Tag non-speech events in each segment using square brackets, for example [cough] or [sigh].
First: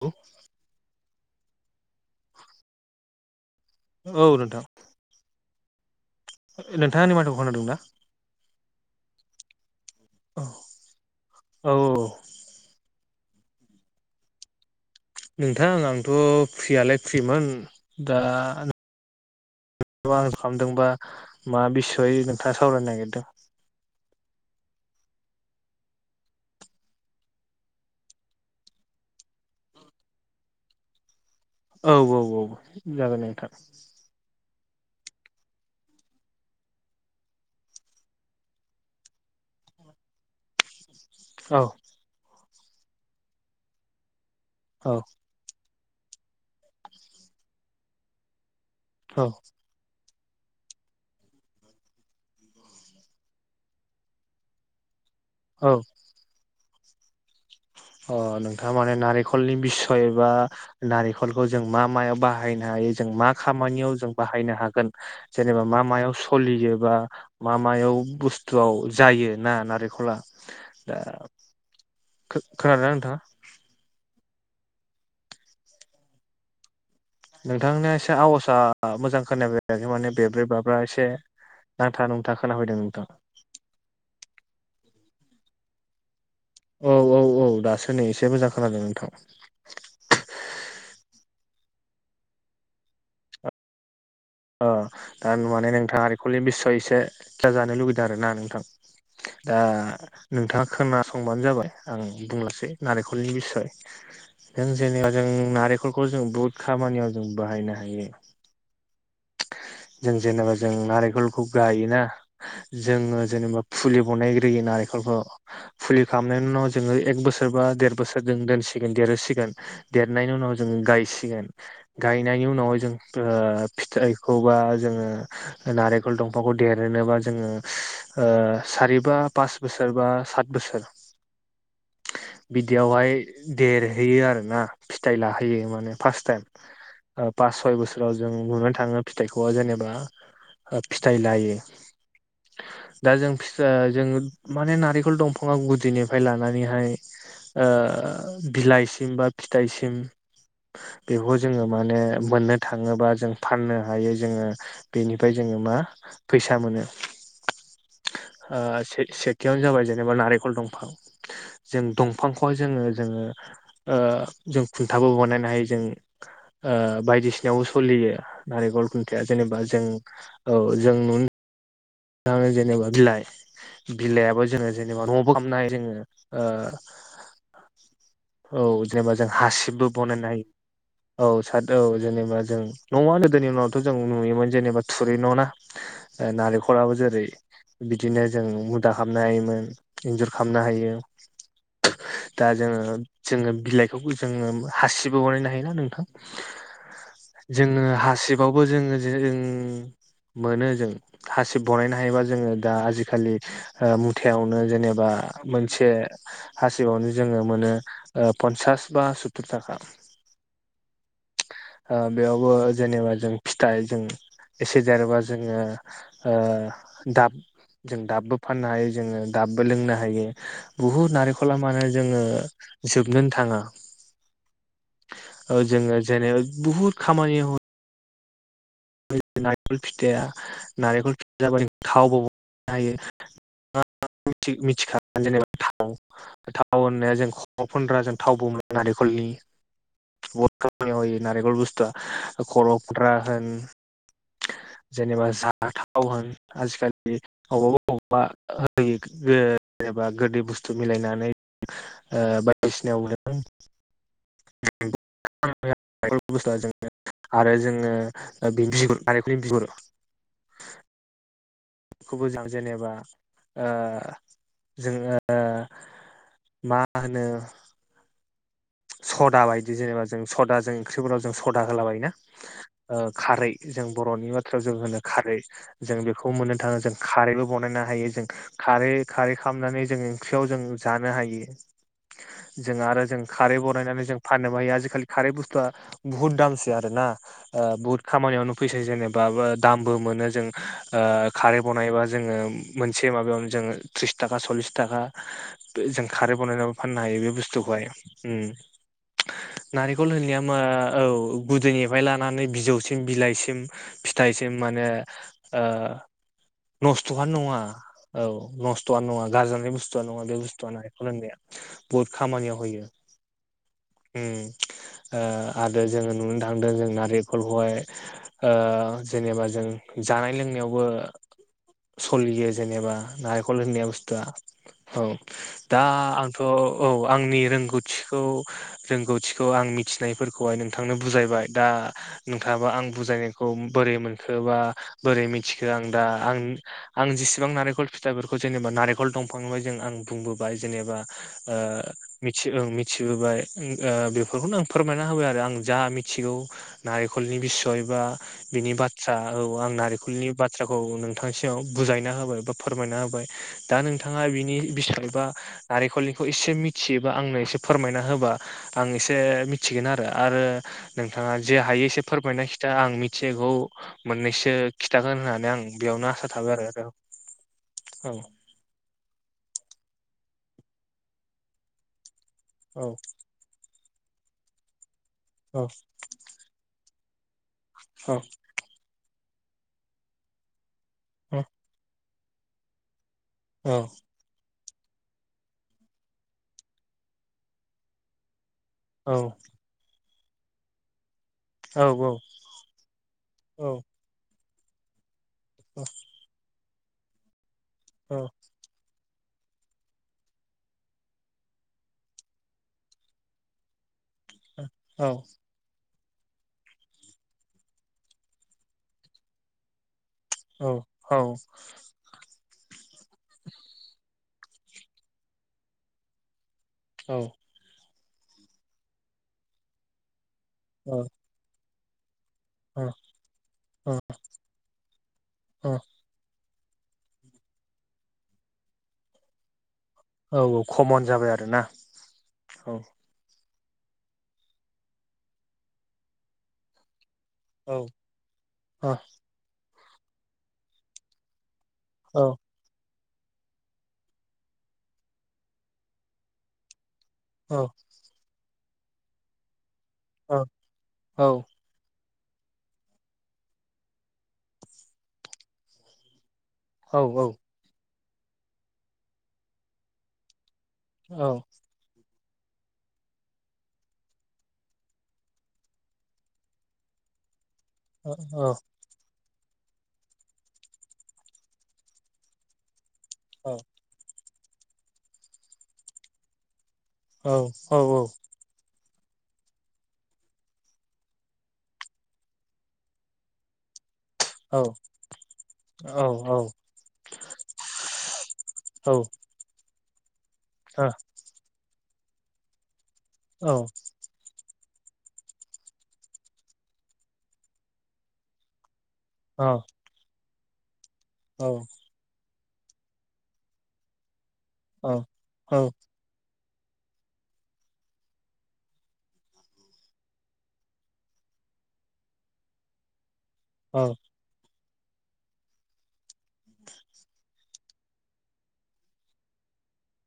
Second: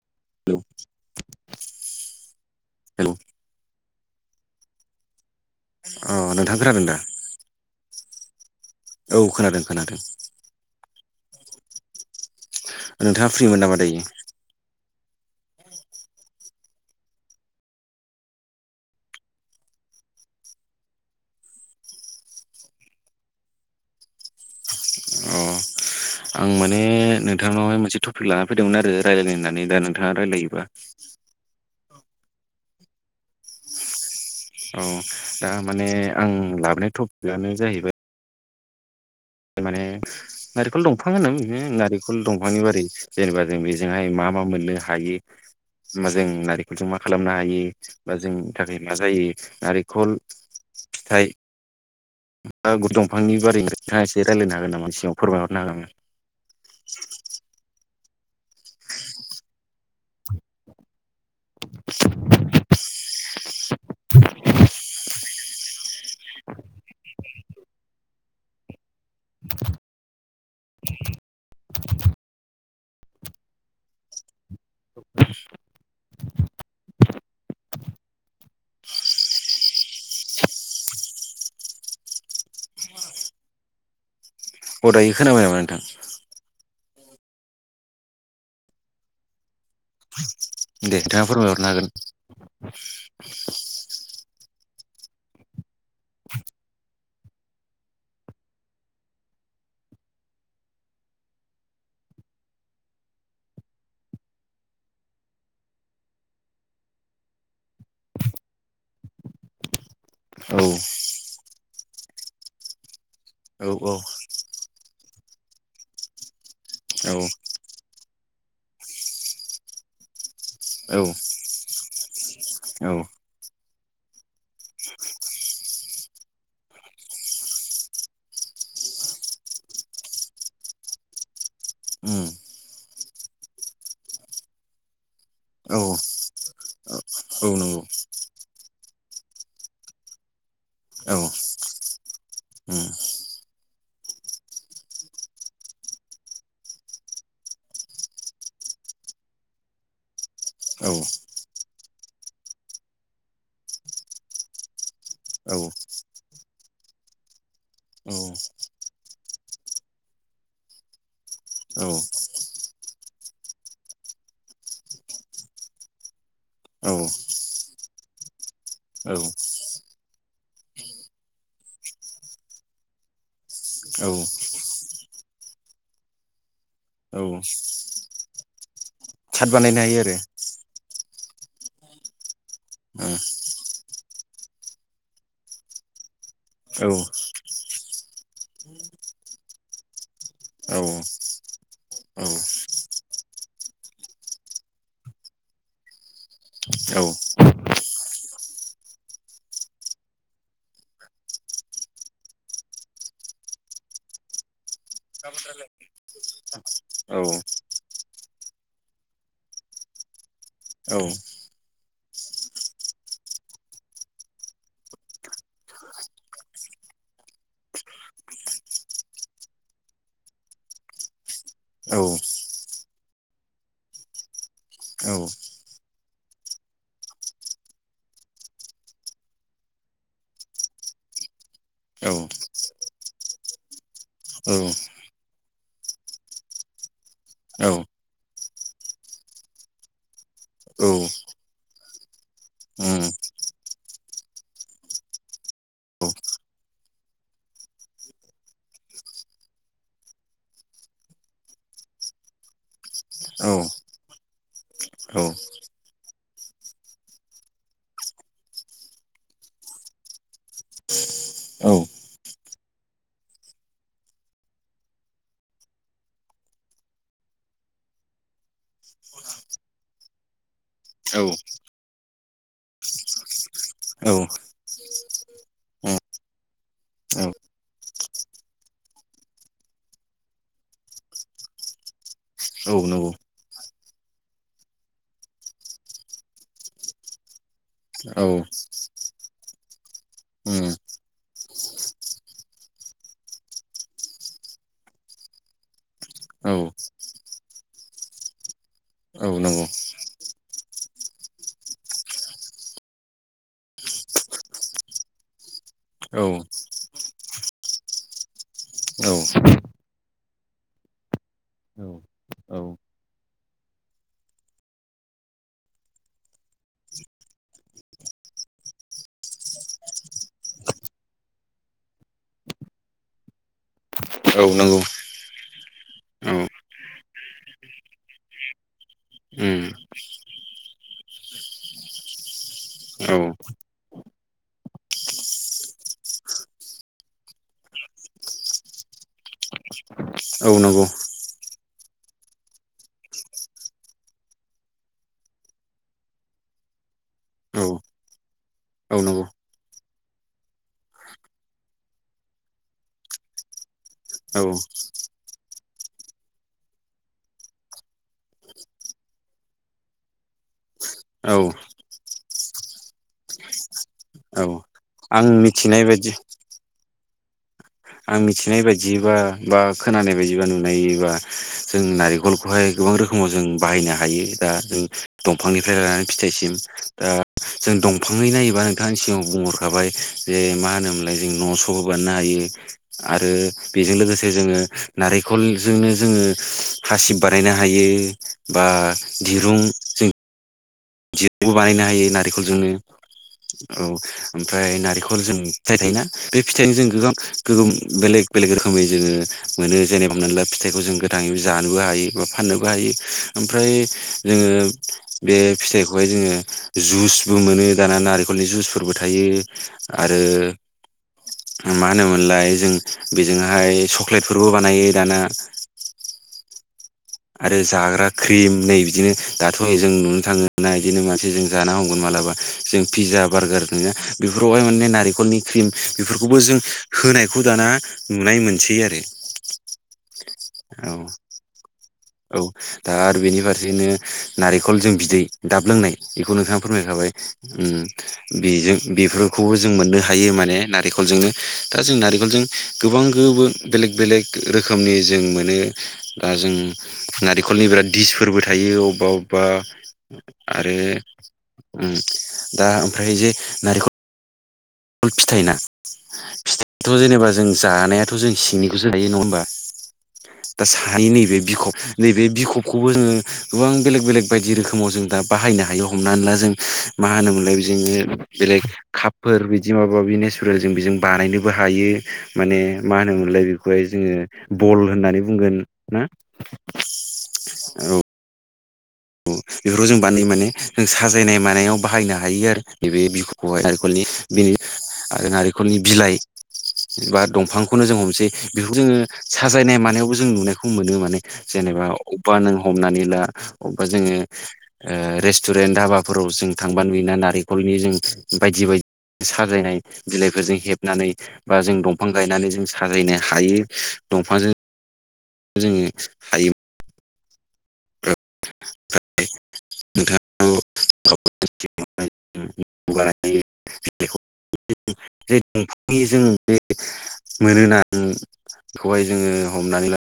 औ। Hello hello औ नोंथां अ नोंथां खोनादों दा नोंथाङा आंनि माथोखौ खोना दोंना? औ खोनादों खोनादों औ औ। नोंथाङा फ्रिमोन नामा दायो नोंथां आंथ' फ्रियालाय फ्रिमोन दा आं खालामदोंबा मा बिसय नोंथाङा सावरायनो नागिरदों अ आं माने नोंथांनावहाय मोनसे टपिक लाना फैदोंमोन आरो रायजलायनानै दा नोंथाङा रायजलायोबा औ औ औ जागोन नोंथां औ दा माने आं लाबोनाय टपिकआनो जाहैबाय। माने नारेंखल दंफां होनो बिनो औ नारेंखल दंफां फांनि बारै जेनेबा जों बेजोंहाय मा मा मोननो औ हायो। बा जों नारेंखलजों मा खालामनो हायो बा जोंनि थाखाय मा जायो औ नारेंखल थायो। दंफांनि बारैनो नोथाङा एसे रायज्लायनो हागोन नामा सिगाङाव फोरमायहरनो औ हागोन आङो अ नोंथां माने नारेंखलनि बिसय बा नारेंखलखौ जों मा मायाव बाहायनो हायो जों मा खामानिआव जों बाहायनो हागोन जेनेबा मा मायाव सलियोबा मा मायाव बुस्थुआव जायो ना नारेंखला दा खोनादोंना नोंथांङा? [unintelligible] नोंथांनि एसे आवजा मोजां खोनाय बायाखै माने बेब्रे बाब्रा एसे। नांथा नोंथा खोनाफैदों नोंथां। अ दायो खोनाबाय नामा नोंथां? औ औ औ दासो नै एसे मोजां खोनादों नोंथां। दे नोंथाङा [unintelligible] ओ दा नुवान नोंथाङा नारिकलनि बिसय एसे खिथा जानो लुुबैदों आरो ना नोंथां। दा नोंथाङा खोनासंबानो जाबाय आं बुंलासै नारेंखलनि बिखय। जों जेनेबा जों नारेंखलखौ जों बुहुत खामानियाव जों बाहायनो हायो। जों औ जेनेबा जों नारेंखलखौ गायोना जोङो। जेनेबा फुलि बनायग्रोयो नारेंखलखौ फुलि खालामनायनि उनाव जोङो एक बोसोर बा देर बोसोर। जों दोनसिगोन देरहसिगोन देरनायनि उनाव जों गायसिगोन गाय गायनायनि उनावहाय औ जों फिथाइखौबा जोङो नारेंखल दंफांखौ देरहनोबा जोङो सारिबा पास बोसोर बा सात बोसोर उम बिदियावहाय देरहैयो आरोना फि थाइ लाहैयो औ माने फास टाइम पास सय नंगौ औ उम बोसोराव जों नुनो थाङो फिथाइखौ जेनेबा फिथाइ लायो। दा जों फिसा जों माने नारेंखल दंफाङा गुदिनिफ्राय लानानैहाय। ओ बिलाइसिम बा फिथाइसिम औ बेखौ जोङो माने मोननो थाङोबा जों। फाननो हायो जोङो बेनिफ्राय जोङो औ मा फैसा मोनो। ओ सेथियावनो जाबाय जेनेबा नारेंखल दंफां जों दंफांखौह जों जों जोंङो ओ जों खुनथाबो बानायनो हायो जों ओ बायदिसि फुलि नारेंखल खुन्थाया जेनेबा जों औ जों नुनो थांङो जेनेबा बिलाय औ बिलाइयाबो जोङो जेनेबा न'आवबो खामनो हायो जोङो औ औ जेनेबा जों सार्ट बानायनो हासिबबो बनायनो हायो। औ सत औ जेनेबा जों न'आ गोदोनि उनावथ' जों नुयोमोन जेनेबा थुरि न' ना। नालेंखला बो आरो जेरै बिदिनो जों मुदा खालामनो हायोमोन इन्जुर खालामनो औ औ हायो। औ दा जोङो जोङो बिलाइखौ जोङो हासिबो बानायनो हायोना नोंथां? औ औ जोङो हासिबावबो जोङो जे मोनो जों हासिब बनायनो हायोबा जोङो दा आजिखालि मुथायावनो जेनेबा मोनसे हासिबावनो औ जोङो मोनो पन्सास बा सुततुर थाखा। औ उम ओ बेयावबो जेनेबा जों फिथाइ जों एसे देरोबा जोङो। ओ दाब जों दाबबो फाननो हायो जोङो दाबो लोंनो हायो बुहुद नारेंखला मानो औ जोङो जोबनोनो थाङा। औ जोङो जेनबा बुहुत खामानि नेंख फिथायया नारेंखलि जाब थावबोनो हायो [unintelligible] [unintelligible] थाव होननाया जों फन्द्राजों थावबो मोनो नारेंखलनि। ब नारेंख बस्थुआ खरपथ्रा होन [unintelligible] जेनेबा जाथाव होन आजिखालि अबब [unintelligible] [unintelligible] ओ बायदिसिनायावबो [unintelligible] बेनो बि बखौनो बिहरो [unintelligible] खौबो जों जेनेबा ओ जोङो मा होनो‌ सदा बायदि जेनेबा जों सदाजों ओंख्रिफोराव जों सदा होलाबायायो ना ओ खारै जों औ बर'नि उम बाथ्रायाव जों होनो खारै जों बेखौ मोननो थाङो जों खारैबो बानायनो हायो जों खा खारै खारै खालामनानै जों ओंख्रियाव जों जानो हायो औ औ जों आरो जों नंगौ खारै बानायनानै जों फाननोबो हायो आजिखालि खारै बुस्थुआ बुहुत दामसो आरो ना बहुत खामा यावनो औ [unintelligible] दामबो मोनो जों उम ओ खारै बनायबा जों मोनसे मा जोंङो थ्रिस थाखा सलिसथाखा जों खारै बानायनानैबो औ फाननो हायो बे बुस्थुखौहाय उम औ नंगौ नारेंखल होननाया म औ गुदिनिफ्राय लानानै बिजौसिम बिलाइसिम फि सिम मानो ओ औ नस्थ'आनो नङा औ नस्थ'आनो नङा गाजानाय बुस्थुआनो नङा बे बुस्थुआनो फोरोंनाया बहुत औ खामानियाव होयो औ उम ओ आडो जोङो नुनो थांदों जों नारेंखलखौहाय ओ जेनेबा जों जानाय लोंनायावबो सलियो जेनेबा नारेंखल होननाय बुस्थुआ औ नंगौ औ दा आंथ' औ आंनि रोंगौ थखौ रोंगौथिखौ उम आं मिथिनायफोरखौहाय नोंथांनो बुजायबाय दा नोंथाङाबा आं आं औ बजायनायखौ बोरै मोनखो बा बोरै मिथिखो आं दा आं आं जेसेबां नेंरेंख फिथाइफोरखौ जेनेबा नारेंखल दंफां जों आं औ बुंबोबाय नंगौ जेनेबा ओ मिथि ओं मिथिबोबाय ओग आ बेफोरखौनो आं फोरमायना होबाय आरो आं जा मिथिगौ नारेंखलनि बि औ बिसय बा बिनि बाथ्रा औ आं नारेंखलनि बाथ्राखौ नोंथांसियाव बुजायना होबाय बा फोरमायना होबाय दा नोंथाङा औ बिनि बिसायबा नारेंखलनिखौ एसे मिथि बा आंनो एसे फोरमायना होबा आं एसे मिथिगोन आरो औ नोंथाङा जे हायो एसे फोरमायनाय खिथा आं मिथिगौ औ मोननैसो खिन्थागोन होननानै आं मिथिनाय बायदि बेयावनो आसा थाबाय आरो रो आं मिथिनाय बायदिबा बा खोनानाय बायदिबा नुनायबा जों नारेंखल खौहाय औ गोबां रोखोमाव जों बाहायनो हायो दा जों औ दंफांनिफ्राय लानानै फिथाइसिम दा जों औ दंफाङै नायोबा नोंथांनि सिगाङाव बुंहरखाबाय जे मा होनोमोनलाय जों न' स' होबा मोननो हायो आरो औ बेजों लोगोसे जोङो नारेंखलजोंनो जोङो हासिब बानायनो हायो बा औ दिरुं जों [unintelligible] बानायनो हायो नारखलजोंनो औ ओमफ्राय नारिख जों फिथाइ थायोना बे फिथाइजों जों गोबां गोगोम बेलेग बेलेग रोखोमै जोङो मोनो जेने हमनानै ला फिथाइखौ जों गोथाङै जानोबो हायो बा फाननोबो हायो ओमफ्राय जोङो औ बे एखौहाय जोङो जुसबो मोनो दाना नारखलनि जुसफोरबो थायो आरो औ औ मा होनोमोनलाय जों बेजोंहाय चक्लेट फरबो बानायो दाना आरो जाग्रा क्रिम नै बिदिनो दाथ' जों नुनो थाङो ना बिदिनो मानसि जों जाना हमगोन मालाबायक्षक्श औ जों पिज्जा बार्गार [unintelligible] बेफोरावहाय माने नारेंखलनि क्रिम औ बेफोरखौबो जों होनायखौ दाना नुनाय मोनसै आरो औ औ खमन जाबाय आरोना औ द आरो बे बेनि फारसेनो नारेंखल जों बिदै दाब लोंनाय बेखौ नोंथाङा फोरमायखाबाय औ उम बेजों औ बेफोरखौबो जों मोननो हायो माने नारिखलजोंनो। दा जों औ नारिखलजों गोबां गो बो बेलेक बेलेग रोखोमनि जों मोनो दा जों औ नारिखलनि बिराद डिसफोरबो थायो अबबा अबबा औ आरो ओ ओमफ्राय जे नारिख ल फिथाइना फिथाइथ' जेनेबा जों जानाया थ' जों सिंनिखौसो जायो नङा होमबा दा सायो औ नैबे बिख' नैबे बिखबखौबो जोङो गोबां बेलेग बेलेग बायदि रोखोमाव जों दा बाहायनो हायो हमना ला जों मा होनोमोनलाय औ बिनो औ बेलेग कापफोर बि दि माबा माबि नेसारेल जों बेजों बानायनोबो हायो माने मा होनोमोनलाय औ बेखौहाय जोङो बल होननानै बुंगोन ना? औ औ औ बेफोरखौ जों बानाय माने जों साजायनाय मानायाव बाहायनो हायो आरो नैबे बिखबखौहाय। औ [unintelligible] आरो नारिखलनि औ बिलाइ बा दंफांखौनो जों हमनोसै बेखौ औ जोङो साजायनाय मानायावबो ज जों नुनायखौ मोनो माने जेनेबा अबेबा नों हमनानै ला अबेबा जोङो ओ रेस्टुरेन्ट धाबाफोराव जों थांबा नुयोना नारेंखलनि जों बायदि बायदि साजायनाय बिलाइफोरजों हेबनानै बा जों दंफां गायनानै जों साजायनो हायो दंफांजों जोङो हायो [unintelligible] औ जे दंफांनि जों बे मोनोना बेखौहाय जोङो हमनानै ला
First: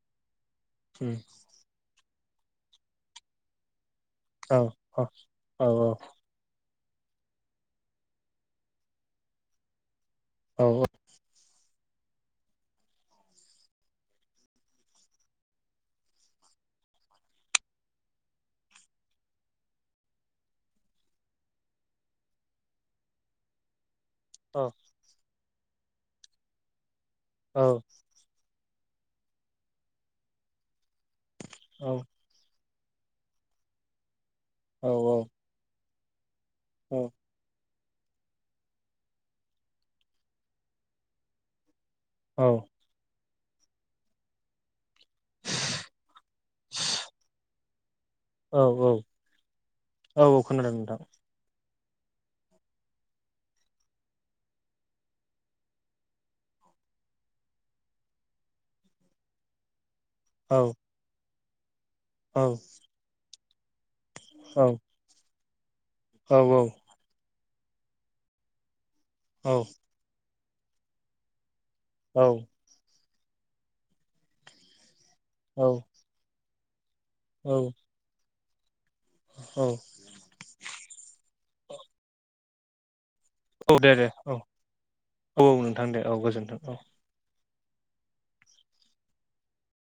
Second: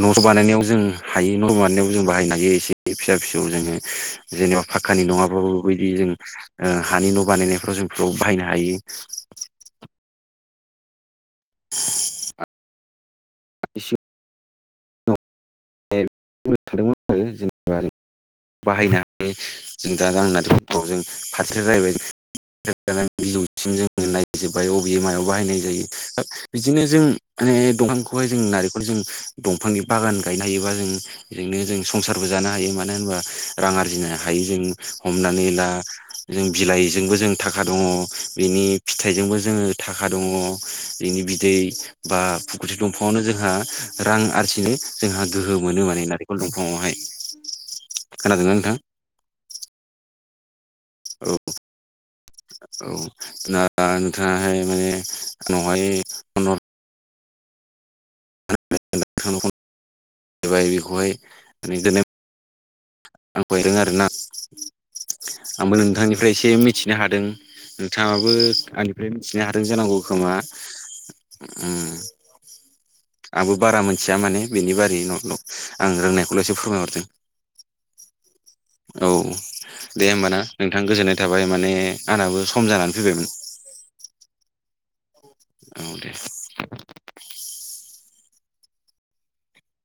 न' बानायनायाव जों हायो न' बानायनायाव जों बाहायनो हायो एसे फिसा फिसौ जोङो जेनेबा फाखकानि नङाबाबो बैदि जों ओ हानि न' बानायनायफ्राव जों बेफोरखौ बाहायनो हायो। औ औ [unintelligible] बुंनो सानदोंमोन आरो जेनेबा बाहायनानै जों दा [unintelligible] जों फारसेजो जाहैबाय [unintelligible] नायजोबबाय अबे मायाव बाहायनाय जायो दा बिदिनो जों माने दंफांखौहाय जों नारिंख बे जों दंफांनि बागान गायनो हायोबा जों बेजोंनो जों औ संसारबो जानो हायो मान मानो होनबा रां आरजिनो हायो जों हनानै ला जों बिलाइजोंबो जों थाखा दङ बिनि फिथाइजोंबो जोङो थाखा दङ बिनि बिदै बा फुकुथि दंफाङावनो जोंहा रां आरजिनो जोंहा गोहो मोनो माने नारिखल दंफाङावहाय। खोनादोंना नोंथां? औ औ खोनादों नोंथां। औ औ दा नोंथाङाहाय माने आंनावहाय फन हर [unintelligible] औ बेखौहाय औ आं [unintelligible] आरो ना औ आंबो नोंथांनिफ्राय औ एसे मिथिनो हादों नोंथाङाबो आंनिफ्राय मिथिनो औ हादों जानांगौ खोमा उम आंबो बारा मोनथिया माने बेनि बारै नंगौ औ आं रोंनायखौ [unintelligible] फोरमायहरदों औ औ दे होमबाना नोंथां गोजोननाय थाबाय माने आंनाबो सम जानानै फैबायमोन। औ दे दे औ औ औ नोंथां दे औ गोजोन्थों औ